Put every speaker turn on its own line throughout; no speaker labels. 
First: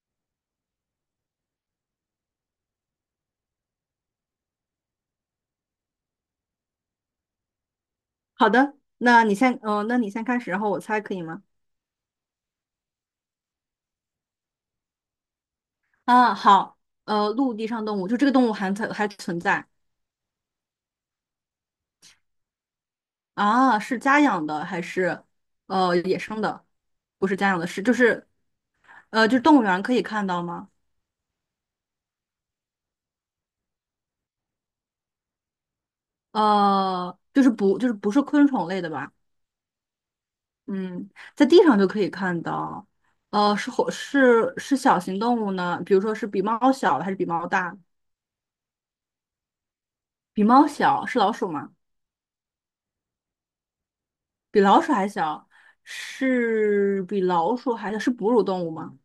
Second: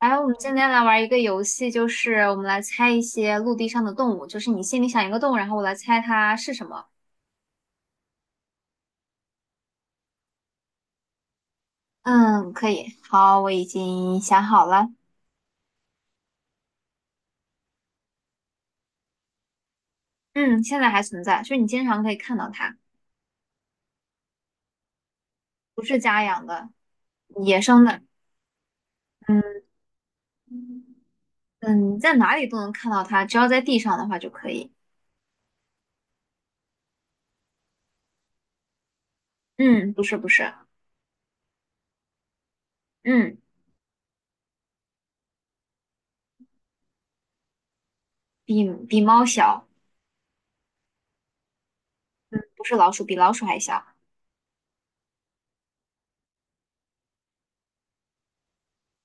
来，我们今天来玩一个游戏，就是我们来猜一些陆地上的动物，就是你心里想一个动物，然后我来猜它是什么。
好的，那你先，那你先开始，然后我猜可以吗？
嗯，可以。好，我已经想好了。
啊，好，陆地上动物，就这个动物还存在。
嗯，现在还存在，就是你经常可以看到它，
啊？是家养的还是
不是
野
家
生
养
的？
的，
不是家养
野
的，是
生
就
的。
是呃，就是动
嗯
物园可以看到吗？
嗯，在哪里都能看到它，只要在地上的话就可以。
呃，不是昆虫类的吧？
嗯，不是，
嗯，在地上就可以看到。
嗯，
呃，是火是是小型动物呢？比如说是比猫小还是比猫大？
比猫小，
比猫小是老鼠吗？
不是老鼠，比老鼠还小。
比老鼠还小，是比老鼠还小，是哺乳动物吗？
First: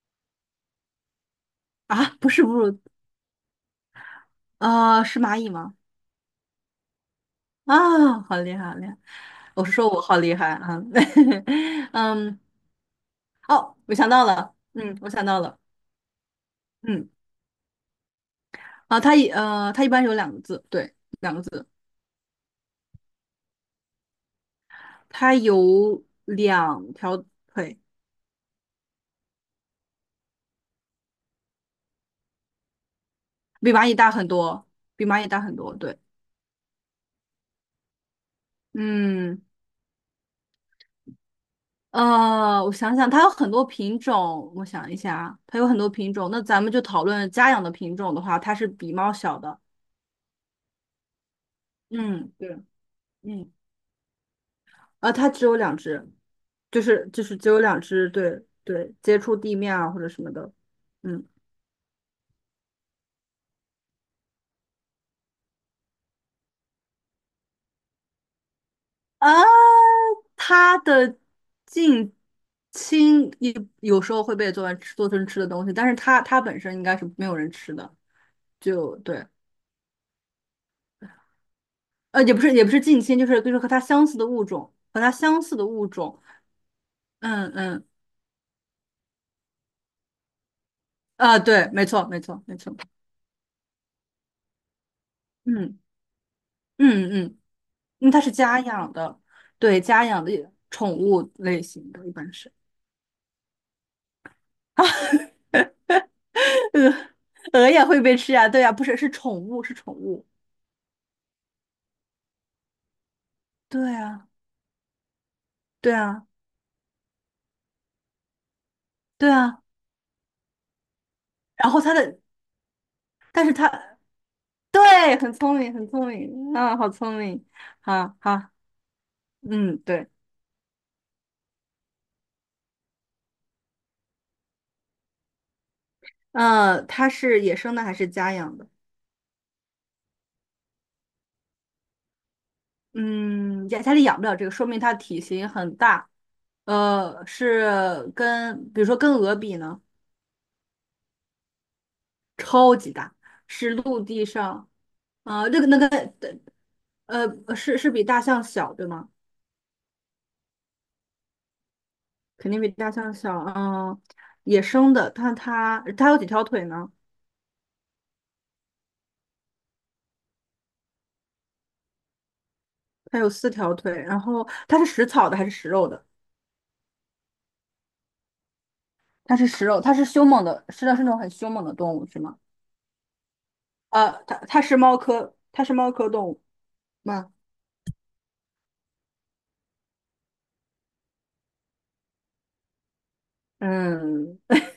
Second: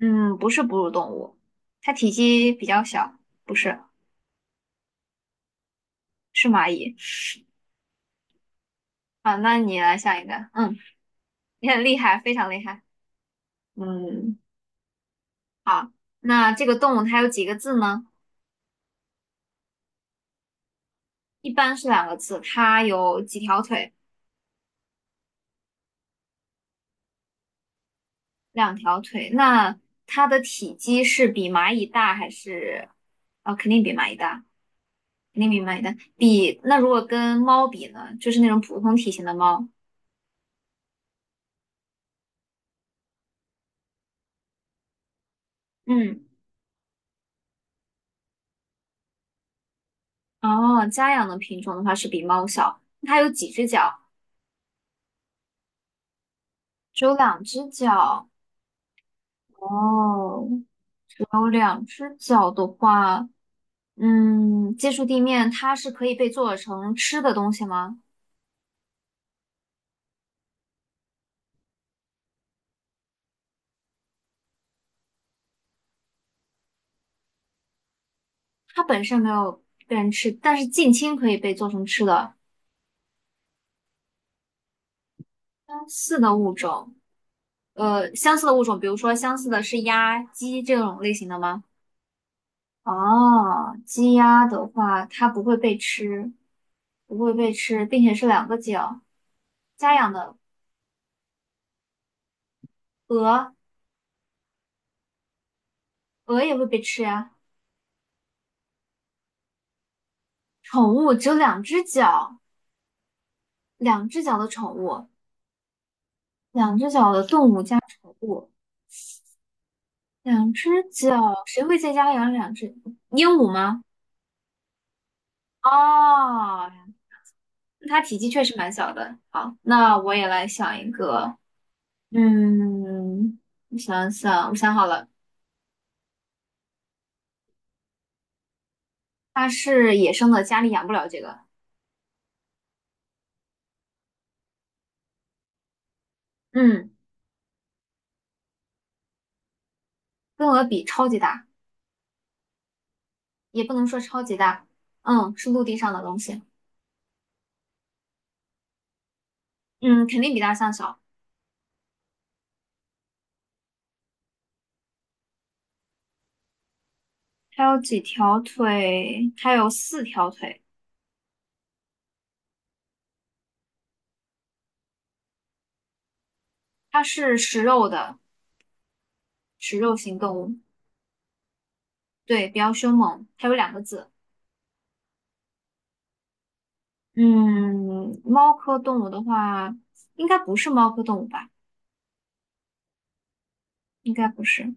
嗯，不是哺乳动物，它体
啊，不是
积
哺
比
乳，
较小，不是，
啊，是蚂蚁吗？
是蚂蚁。
啊，好厉害，好厉害！
好，那
我是
你
说
来
我
下
好
一个。
厉害
嗯，
啊，
你很 厉害，非
嗯，
常厉害。
哦，我想到
嗯，
了，嗯，我想到了。
那这个动物
嗯，
它有几个字呢？
啊，它一般有两个字，对，两个
一
字，
般是两个字。它有几条腿？
它有两条腿，
两条腿。那它的体积是比蚂蚁大还是？哦，肯
比
定
蚂
比
蚁
蚂
大
蚁
很
大，
多，比蚂蚁
肯
大
定
很
比
多，
蚂蚁大。
对。
比，那如果跟猫比呢？就是那种普通体型的
嗯，
猫。
呃，我想想，它有很多品种，我想一下啊，它有很多品
嗯，
种。那咱们就讨论家养的品种的话，它是比猫小的。
哦，家养的品种的话是比
嗯，
猫
对。
小。它有几
嗯，
只脚？
啊，它只有两只，就
只
是
有
就是
两
只有
只
两只，
脚。
对，接触地面啊或者什么
哦，
的。嗯，
只有两只脚的话，嗯，接触地面，它是可以被做成吃的东西吗？
啊，它的近亲也有时候会被做成吃做成吃的东西，但是它本身应该是没有人吃的，
它
就
本身
对。
没有被人吃，但是近亲可以被做成吃
呃，也
的。
不是也不是近亲，就是和它相似的物种，和它相似的物
相似
种。
的物种，
嗯，
呃，相似的物种，比如说相似的是鸭、鸡这种类型的
啊，
吗？
对，没错。
哦，鸡鸭的话，它不会被
嗯
吃，
嗯
不会
嗯。
被吃，并
嗯，
且
它
是
是
两个
家养
脚。
的，对，
家
家
养
养的
的
宠物类型的，一般是。
鹅，鹅也会被
鹅
吃呀。
鹅也会被吃呀？对呀，不是是宠物是宠物，
宠物只有两只脚。
对
两只
啊
脚的宠物，
对啊
两只脚的动物加宠物，
对啊。
两只脚，谁
然
会
后
在
它
家
的，
养两只鹦
但
鹉
是它
吗？
对，很聪明很聪明，
哦，
啊，好聪明，
它
好
体积确
好。
实蛮小的。好，
嗯，
那
对，
我也来想一个，嗯，我想想，我想好了，
呃，它是野生的还是家养的？
它是野生的，家里养不了这个。
嗯，家里养不了这个，说明它体型很大。
嗯，
呃，是跟比如说跟鹅比呢，
跟鹅比超级大，
比大
也
是
不能说
陆
超
地
级大，
上，
嗯，
呃，
是
这
陆
个
地
那个
上的东西，
是是比大象小对吗？
嗯，肯定比大象小。
肯定比大象小。嗯、野生的，但它有几条腿呢？
它有几条腿？它有四条腿。
它有四条腿。然后它是食草的还是食肉的？
它是食肉的。
它是食
食
肉，它
肉
是
型
凶
动
猛
物，
的，是的是那种很凶猛的动物是吗？
对，比较凶猛。还有两个字，
呃，它是猫科动物吗？
嗯，猫科动物的话，应该不是猫科动物吧？应该
嗯，
不是。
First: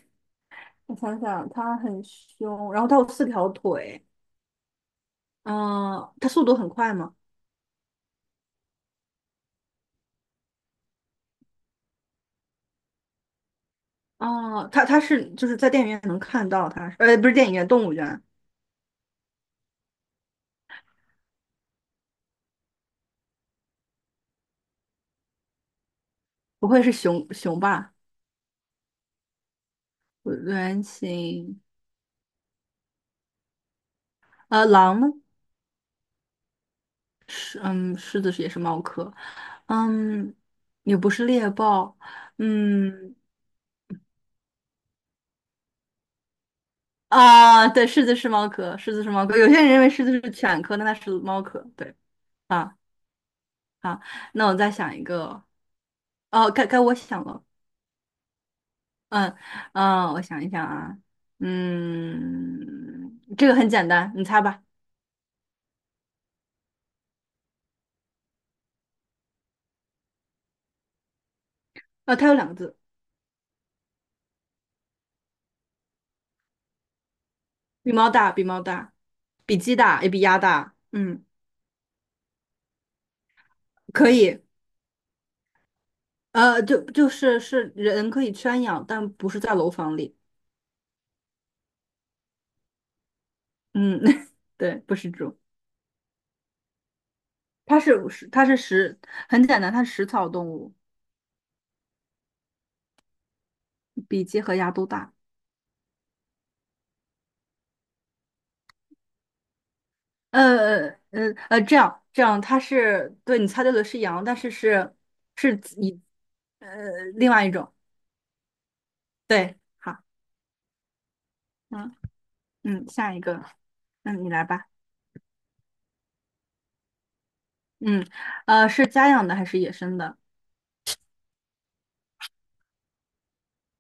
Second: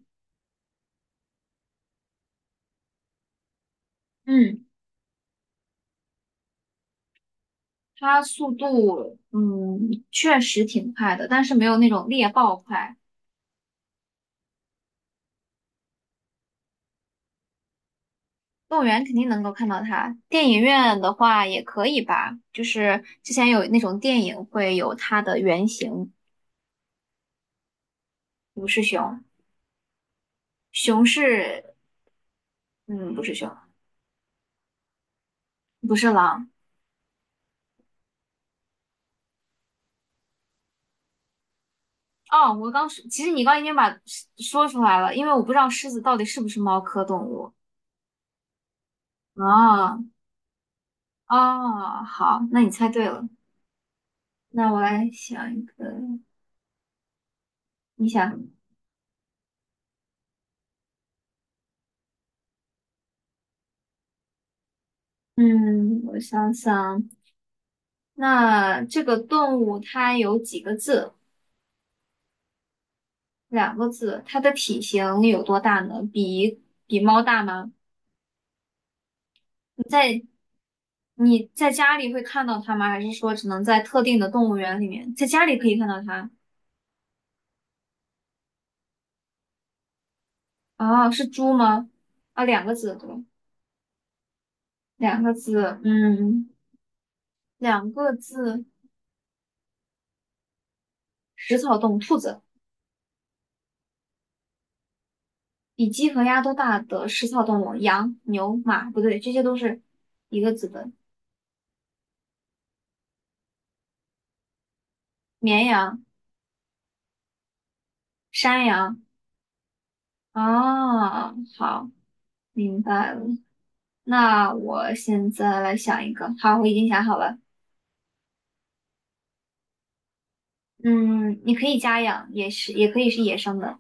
我想想，它很凶，然后它有四条腿。
嗯，
嗯、它速度很快吗？
它速度，嗯，确实挺快的，但是没有那种猎豹快。
啊、它是就是在电影院能看到它，呃，不是电影院，动物园，
动物园肯定能够看到它，电影院的话也可以吧。就是之前有那种电影会有它的原型，
不会是熊熊吧？
不是熊，
原
熊
型，
是，嗯，不是熊，
呃，狼呢
不是狼。
狮，嗯，狮子是也是猫科。嗯，也不是猎豹。
哦，我刚说，
嗯，
其实你刚已经把说出来了，因为我不知道狮子到底是不是猫科动物
啊，对，狮子是猫科，狮子是猫科，有些人认为
啊
狮子是犬科，那它是猫科，对。
啊，好，那你
啊
猜对了。
啊，那我
那
再
我
想一
来
个，
想一个，
哦，该我想了。
你想，
嗯嗯，我想一想啊，嗯，这个很简单，你猜吧。
嗯，我想想，那这个动物它有几个字？
呃，它有两个字，
两个字。它的体型有多大呢？比猫大吗？
比猫大，比猫大，比鸡大，也比鸭大。嗯，
你在家里会看到它吗？还是说只能在特
可
定的
以。
动物园里面？在家里可以看到它？
呃，就是人可以圈养，但不是在楼房里。
哦，是猪吗？啊，两个字，对吧？
嗯，对，不是
两个
猪，
字，嗯，两个
它是
字，
食，很简单，它是食草动物，
食草动物，兔子，
比鸡和鸭都大。
比鸡和鸭都大的食草动物，羊、牛、马，不对，这些都是一个字的，
这样，它是对你猜对了，是羊，但是是是
绵
以
羊、
呃另外一种。
山羊。
对。好。
啊，好，
嗯
明
嗯，
白
下一
了。
个，嗯，你来
那
吧。
我现在来想一个，好，我已经想好了。
嗯，呃，是家养的还是野生的？
嗯，你可以家养，也是，也可以是野生的。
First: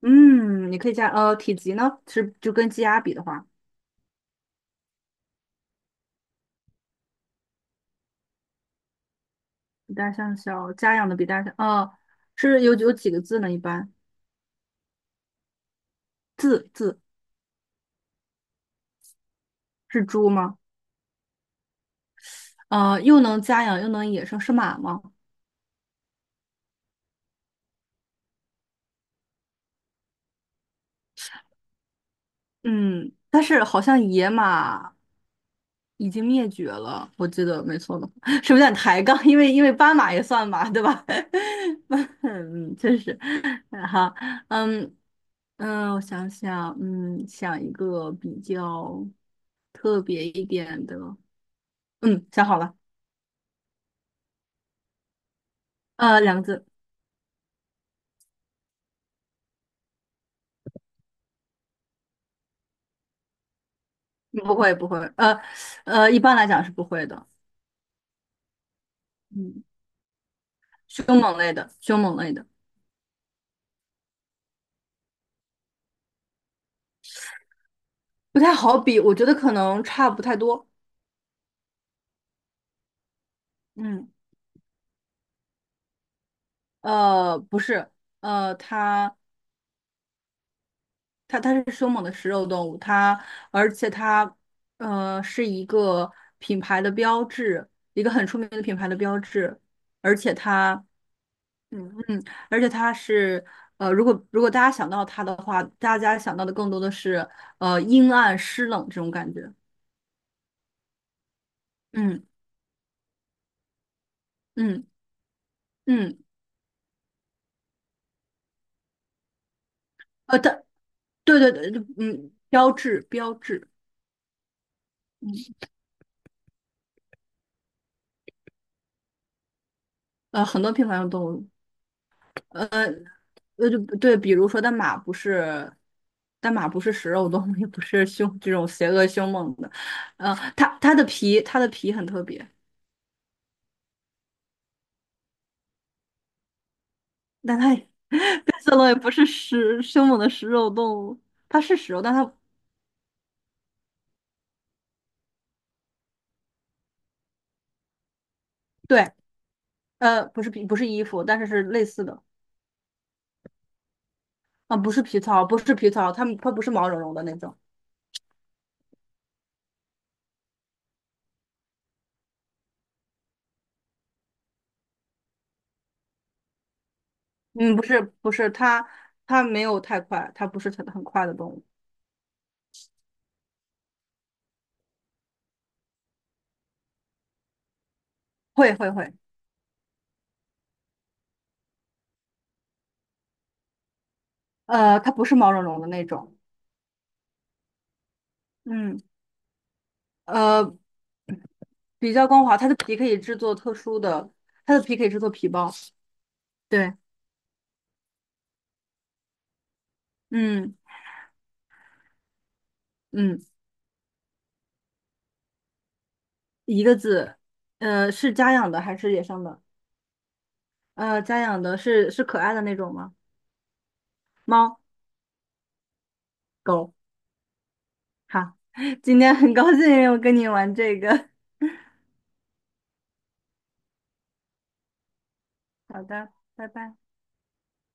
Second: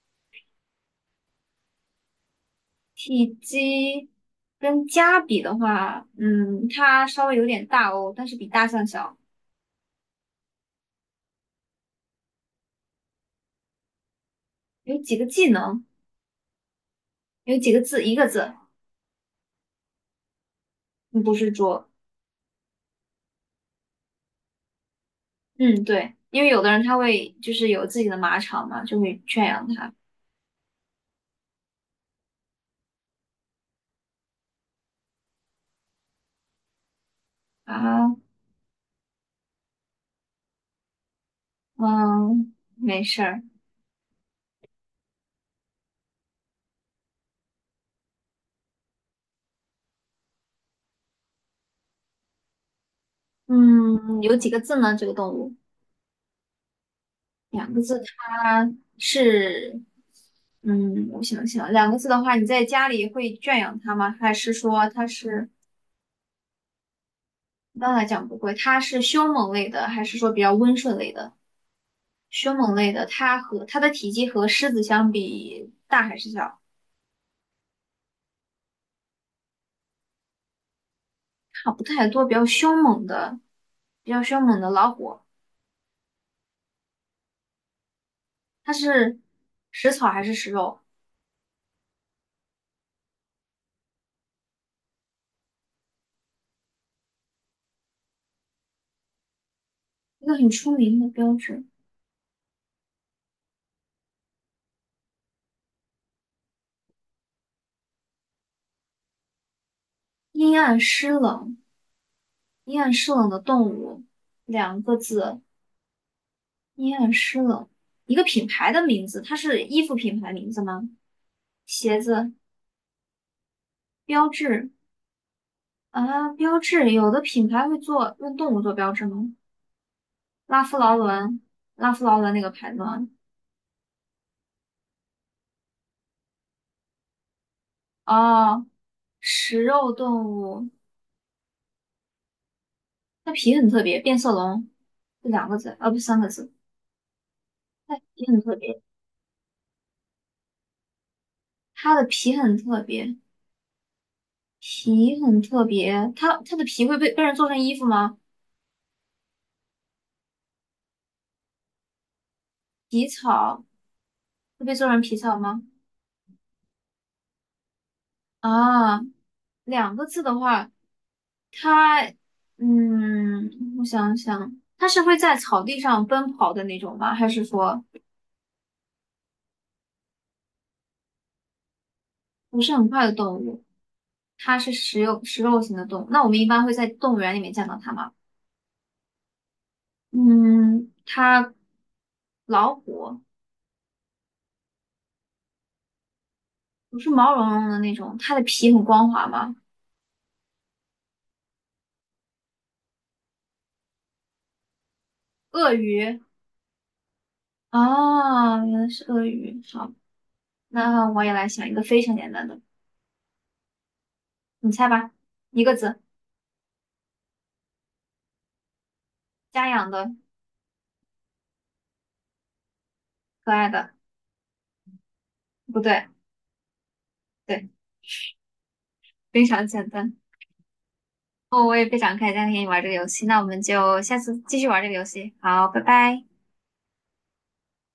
嗯，你可以加，呃，体积呢是就跟鸡鸭比的
体
话，
积跟家比的话，嗯，它稍微有点大哦，但是比大象小。
比大象小，家养的比大象，呃，是有几个字呢？一般
有几个技能？
字
有几个字，一个字，
是猪吗？
嗯不是桌。
呃，又能家养又能野生是马吗？
嗯，对，因为有的人他会就是有自己的马场嘛，就会圈养它
嗯，但是好像野马已经灭绝了，我记得没错的话，
啊。
是不是有点抬杠？因为斑马也算马，对吧？
嗯，
嗯，确
没
实。
事儿。
嗯好。嗯。嗯，我想想，嗯，想一个比较特别一点的。嗯，想好了。
嗯，有几个字呢？这个动物
呃，两个字，
两个字，它是嗯，我想想，两个字的话，你在家里会圈养它吗？还是
不会，
说
不会，
它
呃，
是
呃，一般来讲是不会的。
一般来讲不会？它是凶猛
嗯，
类的，还是说比较温顺
凶
类的？
猛类的，凶猛类的，
凶猛类的，它和它的体积和狮子相比大还是小？
不太好比，我觉得可能差不太多。
差不太多，比较凶猛的，比
嗯，
较凶猛的老虎，
呃，不是，呃，
它
它，
是食草还是食肉？
它，它是凶猛的食肉动物，它，而且它，呃，是一个品牌的标志，一个很出名的品牌的标志，而
一个
且
很出
它。
名的标志。
嗯。而且它是呃，如果大家想到它的话，大家想到的更多的是呃阴暗湿冷这种感觉。
阴暗湿冷，
嗯
阴暗湿冷的动物，两
嗯
个字，
嗯，
阴暗湿冷。一个品牌的名字，它是衣服品牌
呃，
名字
它
吗？
对，
鞋子
嗯，标志，
标志啊，标志，有的品牌会做用动物做标志吗？
呃，
拉
很多
夫
平
劳
凡的动
伦，
物，
拉夫劳伦那个牌子吗？
呃，就对，比如说但马不是，但马不是食肉动物，也不是凶这
哦，
种邪恶凶猛
食
的。
肉动
呃，
物，
它的皮很特别，
它皮很特别，变色龙是两个字，啊，不三个字。
但它也
它皮很
变
特
色
别，
龙也不是食凶猛的食肉动物，它是食
它
肉，
的
但它。
皮很特别，皮很特别。它的皮会被人做成衣服吗？
对。呃，不是皮，不是衣服，但是是类似的。
皮草会被
啊，
做
不
成
是
皮
皮
草
草，不
吗？
是皮草，它不是毛茸茸的那种。
啊，两个字的话，它嗯，我想想，它是会在草地上奔跑的那种吗？还是
嗯，不
说
是不是，它它没有太快，它不是很快的动物，
不是很快的动物？它是食肉型的动物。那我们一般会在动物园里面见到它吗？
会，
嗯，它老虎。
呃，它不是毛茸茸的那种。
不是毛茸茸的那种，它的皮很
嗯，
光滑吗？
呃，比较光滑，它的皮可以制作特殊的，它的皮可以制作皮包，
鳄鱼
对。
哦，原来是鳄鱼。好，
嗯
那我也来想一个非常简单的，
嗯，
你猜吧，一个字，
一个字，呃，是家养的还是野生的？
家养的，
呃，家养的是是可爱的那种吗？
可爱的，
猫
不对，
狗。
对，
好，今天
非
很
常
高
简
兴
单。
又跟你玩这个。
哦，我也非常开心今天跟你玩这个游戏，那我们就下次继续玩这个游戏。好，拜
好
拜。
的，拜拜。